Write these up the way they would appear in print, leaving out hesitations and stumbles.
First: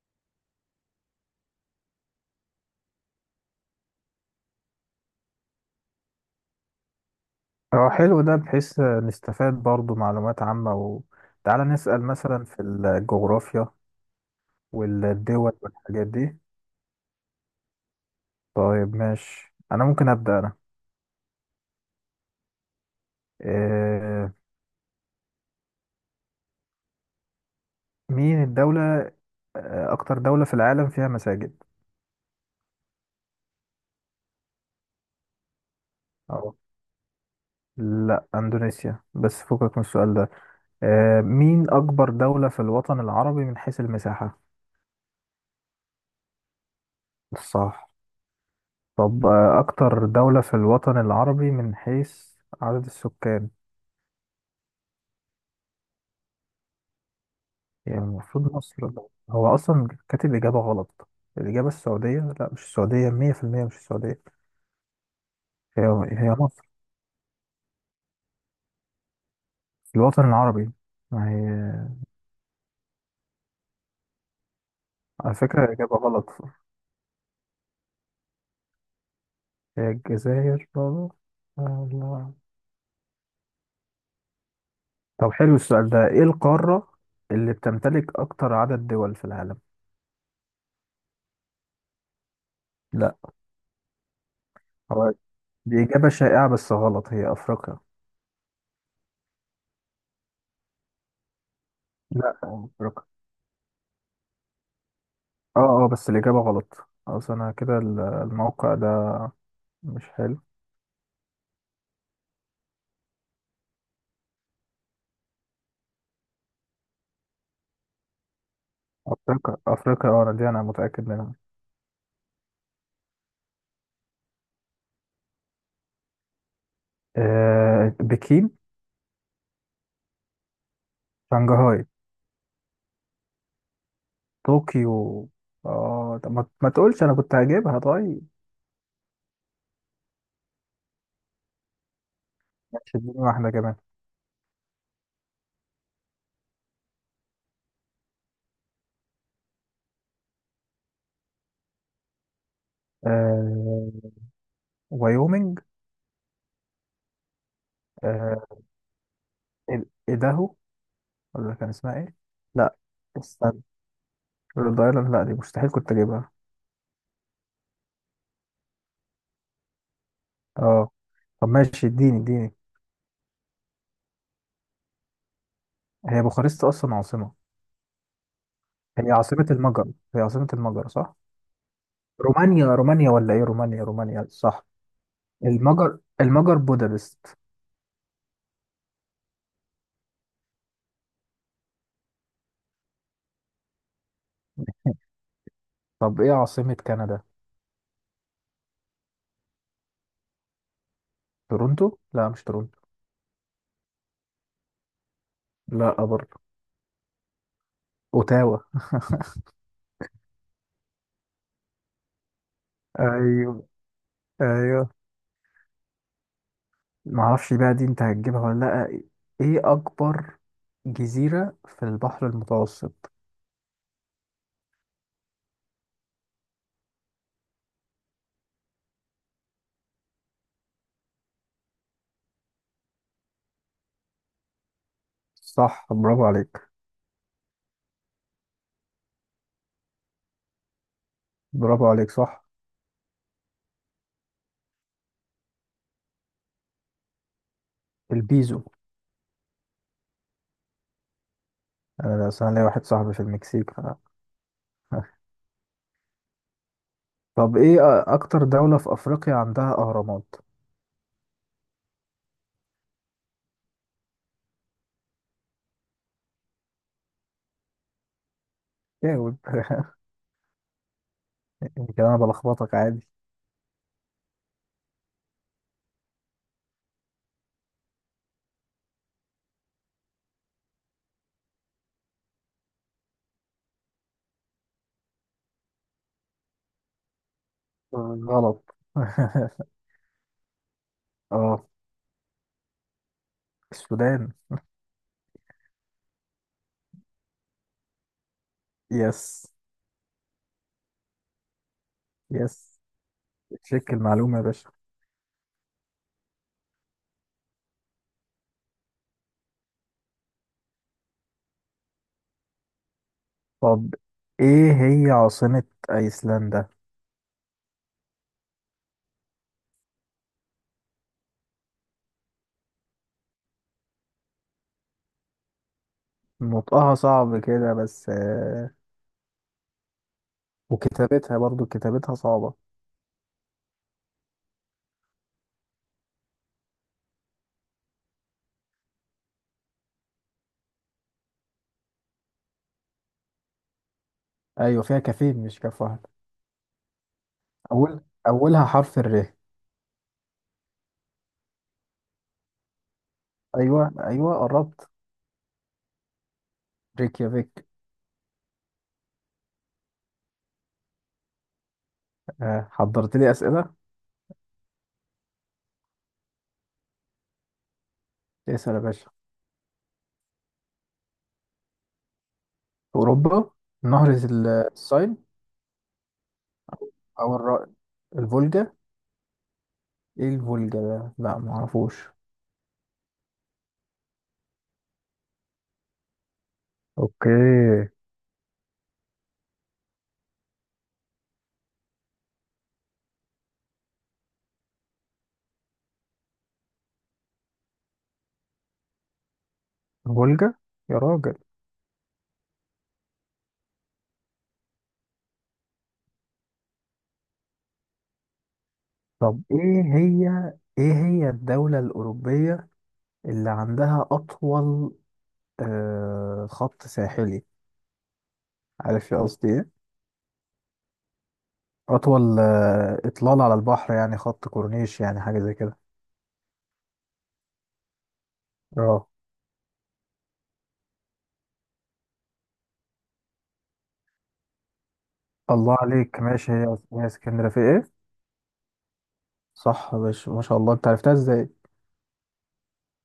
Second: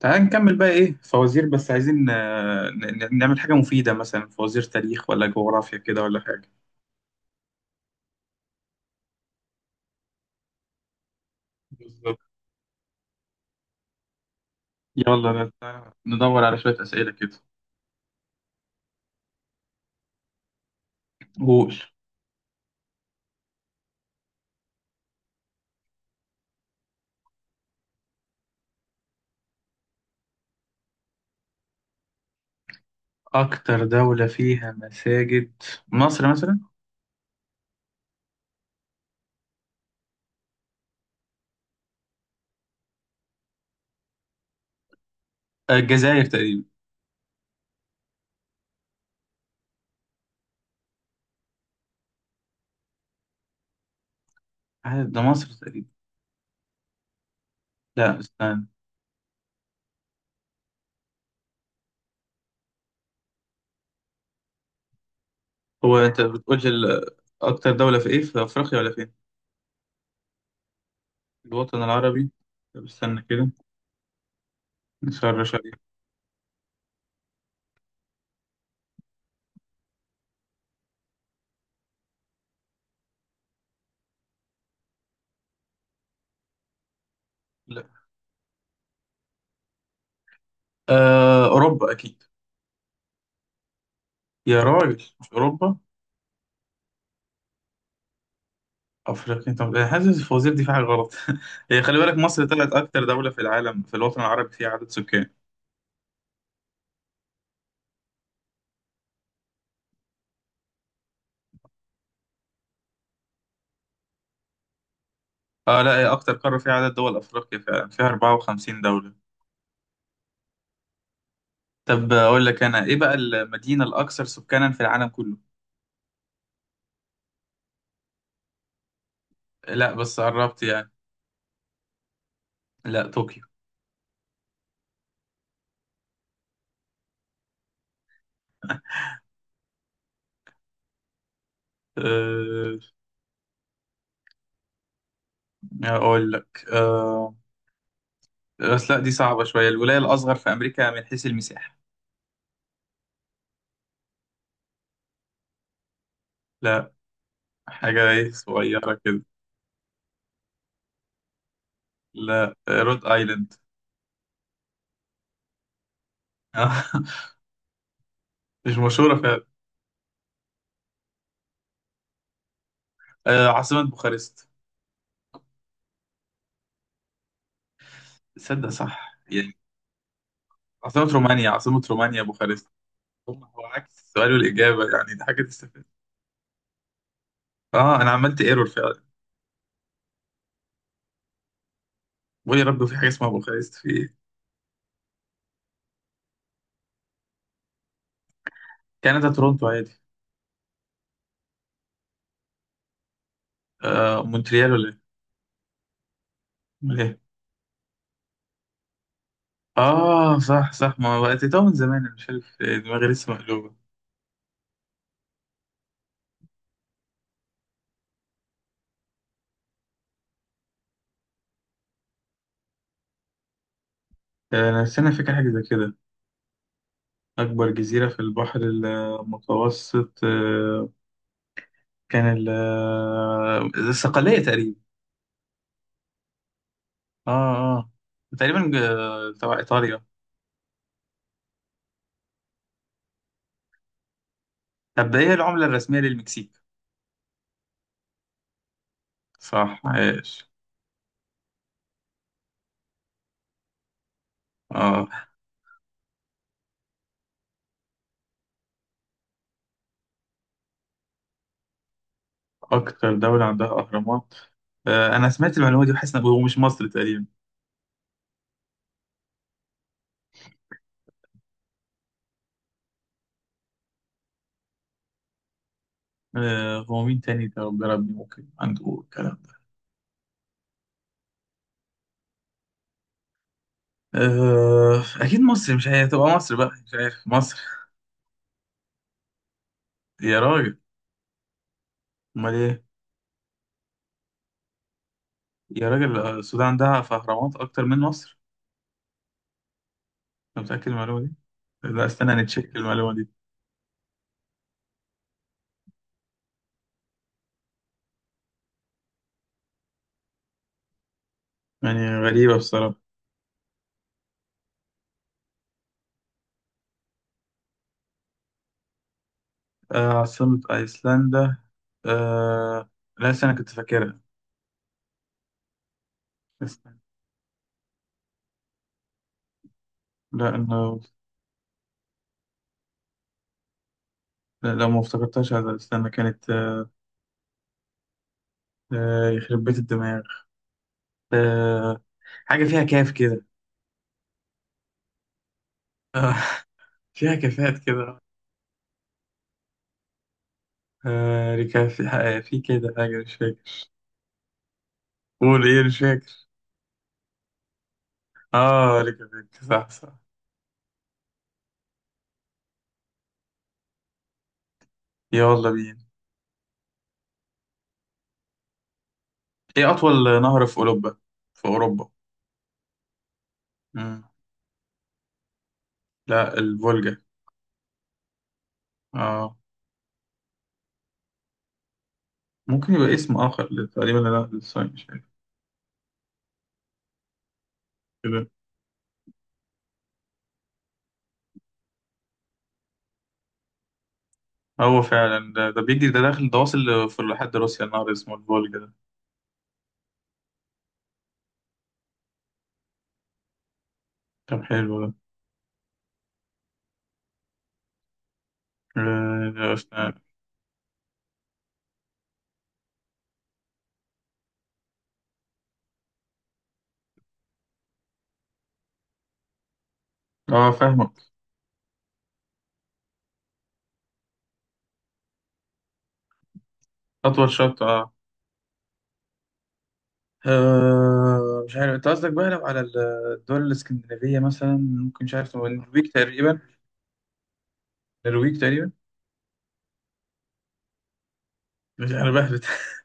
تعال نكمل بقى، ايه فوازير، بس عايزين نعمل حاجة مفيدة، مثلا فوازير تاريخ، ولا جغرافيا كده، ولا حاجة. اه، حلو ده بحيث نستفاد برضو معلومات عامة. وتعالى نسأل بالظبط. مثلا في الجغرافيا يلا والدول تعال والحاجات دي. ندور على شوية أسئلة كده. طيب ماشي، أنا ممكن أبدأ أنا. قول. آه، مين الدولة أكتر دولة في العالم فيها مساجد؟ أكتر دولة فيها مساجد؟ مصر اه مثلا. لا، أندونيسيا، بس فكك من السؤال ده. مين أكبر دولة في الوطن العربي من حيث المساحة؟ الجزائر تقريبا. صح. طب أكتر دولة في الوطن العربي من حيث عدد السكان. ده مصر تقريبا. يعني لا المفروض استنى. مصر. هو أصلا كاتب إجابة غلط. الإجابة السعودية، لا مش السعودية، مية في المية مش السعودية هي. هو أنت هي بتقولش مصر. أكتر دولة في ايه، في أفريقيا ولا فين؟ الوطن العربي، ما الوطن هي. العربي. طب استنى كده، على نسرش عليه. فكرة إجابة غلط، هي الجزائر برضه. الله. طب حلو السؤال ده، إيه القارة اللي لا بتمتلك أكتر عدد دول في العالم؟ أوروبا أكيد. لا. يا راجل هو مش أوروبا. دي إجابة شائعة بس غلط، هي أفريقيا. افريقيا. طب حاسس الفوازير دي في حاجه غلط. هي خلي بالك، لا مصر طلعت اكتر أفريقيا، دوله في العالم في الوطن العربي فيها عدد سكان. اه اه، بس الإجابة غلط. أصل أنا كده الموقع ده مش حلو. اه لا، هي اكتر قاره فيها عدد دول افريقيا، فعلا فيها 54 دوله. أفريقيا أفريقيا، اه أنا دي أنا متأكد منها. طب اقول لك انا، ايه بقى المدينه الاكثر سكانا في العالم كله؟ آه بكين. لا بس قربت يعني. شنغهاي. لا، طوكيو. طوكيو. اه طب ما تقولش، انا كنت هجيبها. طيب أه. ماشي، اديني واحدة كمان. اقول لك أه، بس لا دي صعبه شويه، الولايه الاصغر في امريكا من حيث المساحه. آه وايومنج. لا، حاجه ايه آه، صغيره كده. ايداهو، ولا كان اسمها ايه؟ لا، لا رود ايلاند. استنى، رhode ايلاند، لا دي مستحيل كنت اجيبها. مش مشهوره فعلا. اه طب ماشي، اديني. عاصمه بوخارست. هي بوخارست اصلا عاصمة؟ تصدق هي صح عاصمة يعني. المجر. هي عاصمة المجر عاصمة صح؟ رومانيا، عاصمة رومانيا رومانيا بوخارست. رومانيا، ولا ايه؟ هو رومانيا عكس رومانيا السؤال صح. والإجابة يعني، دي حاجة تستفاد. المجر المجر بودابست. اه أنا عملت ايرور فعلا. بقول يا رب، في حاجة اسمها بوخارست في إيه؟ طب ايه عاصمة كندا؟ كندا تورونتو عادي. تورونتو؟ لا مش تورونتو. آه مونتريال ولا إيه؟ لا برضه. أمال إيه؟ اوتاوا. اه صح صح، ما بقت من زمان أنا مش عارف، دماغي لسه ايوه مقلوبة. ايوه. ما اعرفش بقى دي انت هتجيبها ولا لا. ايه اكبر جزيرة في البحر المتوسط؟ أنا استنى فاكر حاجة زي كده. أكبر جزيرة في البحر المتوسط آه، كان الصقلية تقريبا. صح، برافو عليك. اه اه، تقريبا تبع إيطاليا. برافو عليك صح. طب ايه العملة الرسمية للمكسيك؟ البيزو. صح عايش. انا أصل انا ليا واحد صاحبي في المكسيك ف... اه طب ايه، اكتر دولة في افريقيا عندها اهرامات؟ اكتر دولة عندها اهرامات؟ آه انا سمعت المعلومة دي، وحاسس ان هو مش مصر تقريبا. جاوب. يمكن انا بلخبطك، عادي. آه هو مين تاني ده، ربنا ربي ممكن عنده الكلام ده. آه اكيد مصر، مش هي تبقى مصر بقى، مش عارف مصر. غلط. يا راجل اه، امال ايه؟ السودان. يا راجل، السودان عندها في اهرامات اكتر من مصر؟ يس. أنت متأكد من المعلومة دي؟ لا استنى، نتشيك يس، المعلومة دي. تشيك المعلومة يا باشا. يعني غريبة بصراحة. طب ايه هي عاصمة ايسلندا؟ آه عاصمة ايسلندا. آه لا استنى، كنت فاكرها. نطقها صعب كده، بس لا أنا. وكتابتها برضو، كتابتها صعبة. لا لا، ما افتكرتهاش، هذا استنى كانت يخرب بيت الدماغ. آه، حاجة فيها كاف كده. ايوه فيها كافين مش كاف واحد. آه، فيها كافات اول، كده. اولها حرف الر. ركاف، في كده حاجة مش فاكر. ايوه ايوه، قربت. قول إيه، مش فاكر. ريكيافيك. آه ركافات، صح صح. حضرت لي اسئلة. يلا بينا. اسأل يا باشا. إيه أطول نهر في أوروبا؟ في أوروبا. اوروبا، نهر مم. الساين. لا، الفولجا او الر- الفولجا؟ آه. ايه الفولجا ده، لا معرفوش. ممكن يبقى اسم آخر تقريبا، لا للصين مش فاكر اوكي. كده. هو فعلا ده بيجري، ده داخل ده، واصل في لحد روسيا، النهر اسمه الفولجا ده. الفولجا، يا راجل. طب حلو ده. طب ايه أسنان. هي، ايه هي الدولة الأوروبية اللي عندها أطول خط ساحلي، عارف يا قصدي إيه؟ اه فاهمك. أطول إطلالة على البحر، يعني خط كورنيش، يعني حاجة زي كده. أطول شط اه. اه. مش عارف انت قصدك بقى، لو على الدول الاسكندنافية مثلا ممكن، مش عارف، هو الله النرويج عليك ماشي، تقريبا. هي هي اسكندرية في إيه؟ النرويج تقريبا. صح يا باشا، ما شاء الله، أنت عرفتها إزاي؟ مش انا بهبت.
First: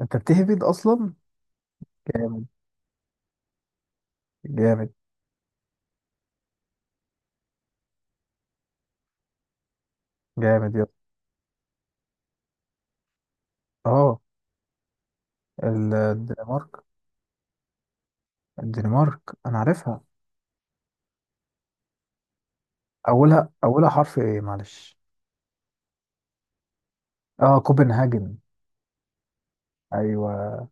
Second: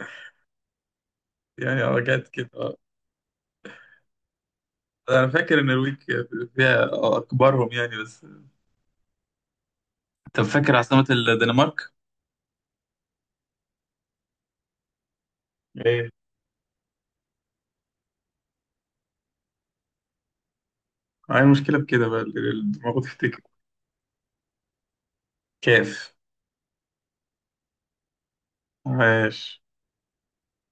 أنت بتهبد أصلا؟ يعني اه جت جامد. كده اه. جامد. انا فاكر إن النرويج فيها اكبرهم يعني بس. طب فاكر جامد يا اسطى. عاصمة الدنمارك؟ اه، ايه. الدنمارك. الدنمارك أنا عارفها. هاي المشكلة بكده بقى، المفروض تفتكر. أولها حرف إيه معلش؟ كاف. اه كوبنهاجن. عاش. أيوه.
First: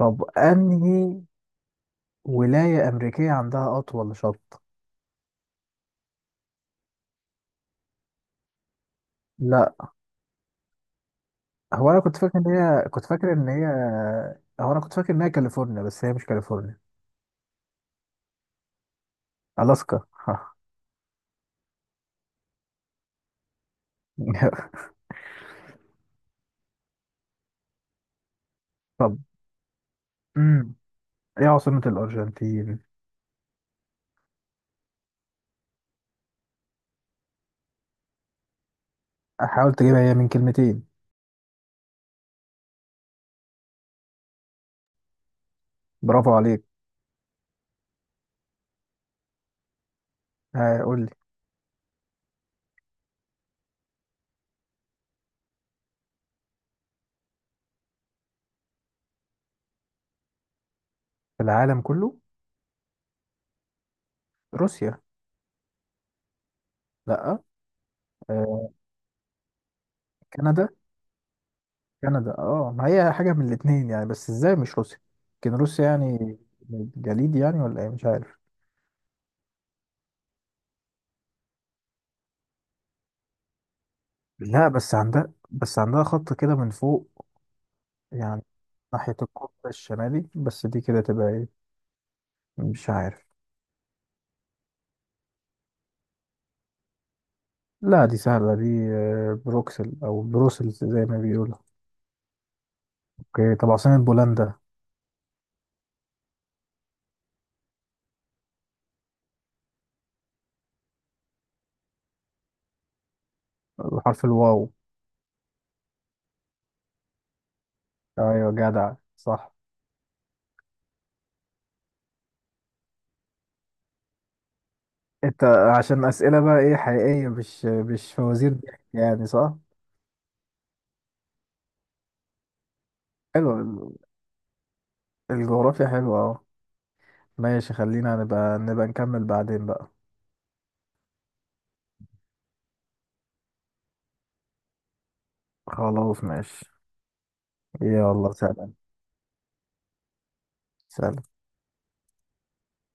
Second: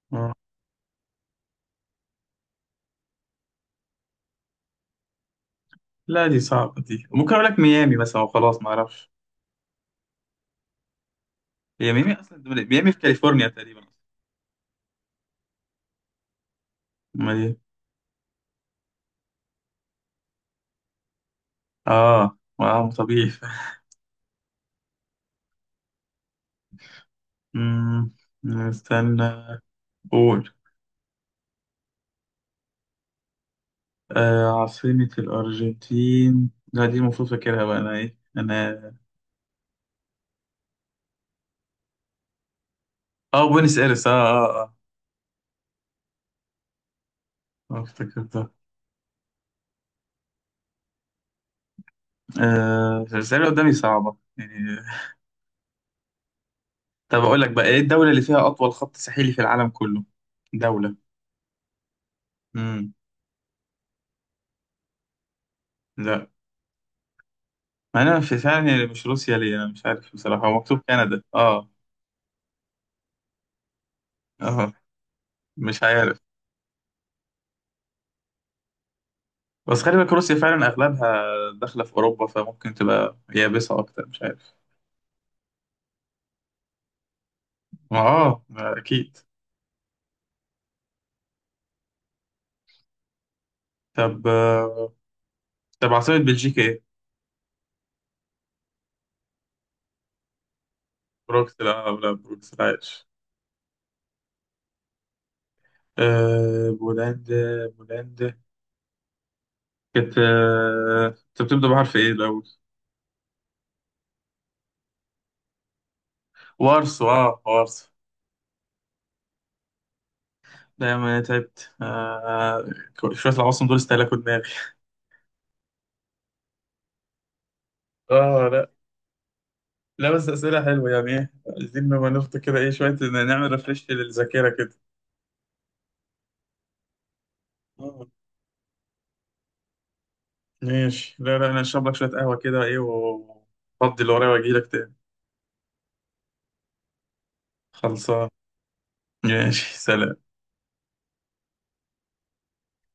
طب آه. أنهي ولاية أمريكية عندها أطول شط؟ لا دي صعبة، دي ممكن اقول لك ميامي مثلا وخلاص ما اعرفش. لا. هو هي انا ميامي، كنت اصلا فاكر ان هي، ميامي في كنت فاكر كاليفورنيا ان هي، تقريبا. هو انا كنت فاكر ان هي كاليفورنيا، بس هي مش كاليفورنيا. ما دي. الاسكا. اه طبيعي. أمم، طب استنى. قول. امم، ايه عاصمة الارجنتين؟ عاصمة الأرجنتين، لا دي المفروض فاكرها بقى أنا، إيه أنا؟ حاول تجيبها، هي من كلمتين. آه بوينس إيرس. برافو عليك. افتكرتها. قول لي. آه الأسئلة قدامي صعبة يعني. طب أقول لك بقى، إيه الدولة اللي فيها أطول خط ساحلي في العالم كله؟ دولة. في العالم كله؟ امم روسيا. لا، لا. ما أنا في فعلا آه، يعني مش روسيا، ليه أنا مش عارف بصراحة، هو كندا. مكتوب كندا آه. كندا اه، ما هي حاجة من الاتنين يعني، بس ازاي آه مش روسيا؟ كان مش روسيا عارف. يعني. جليد يعني ولا ايه، مش عارف. بس خلي بالك روسيا فعلا اغلبها داخله في اوروبا، فممكن تبقى يابسه اكتر، مش عارف. لا بس عندها، بس عندها خط كده من فوق ما يعني، اه ما ناحية اكيد. القطب الشمالي، بس دي كده تبقى ايه، مش عارف. طب آه، طب عاصمه بلجيكا ايه؟ لا دي سهلة دي، بروكسل أو بروسلز زي ما بيقولوا. بروكسل اه، لا بروكسل عايش. اوكي طب عاصمة بولندا. آه بولندا، بولندا كانت انت بتبدا بحرف ايه الاول؟ بحرف الواو. وارسو اه وارسو. ايوه جدع، صح. دايما تعبت آه، شويه العواصم دول استهلكوا دماغي. انت عشان أسئلة بقى ايه حقيقية، مش اه فوازير لا، ضحك يعني، صح. لا بس اسئله حلوه يعني، ايه عايزين نبقى نفط كده ايه شويه نعمل حلو. ريفرش للذاكره كده. الجغرافيا حلوة، اه. ماشي، آه. خلينا نبقى، نكمل بعدين بقى. ماشي، لا لا، انا اشرب لك شويه قهوه كده ايه، وافضي اللي ورايا واجي لك تاني. خلاص ماشي. خلصان. يلا سلام. ماشي. سلام. سلام.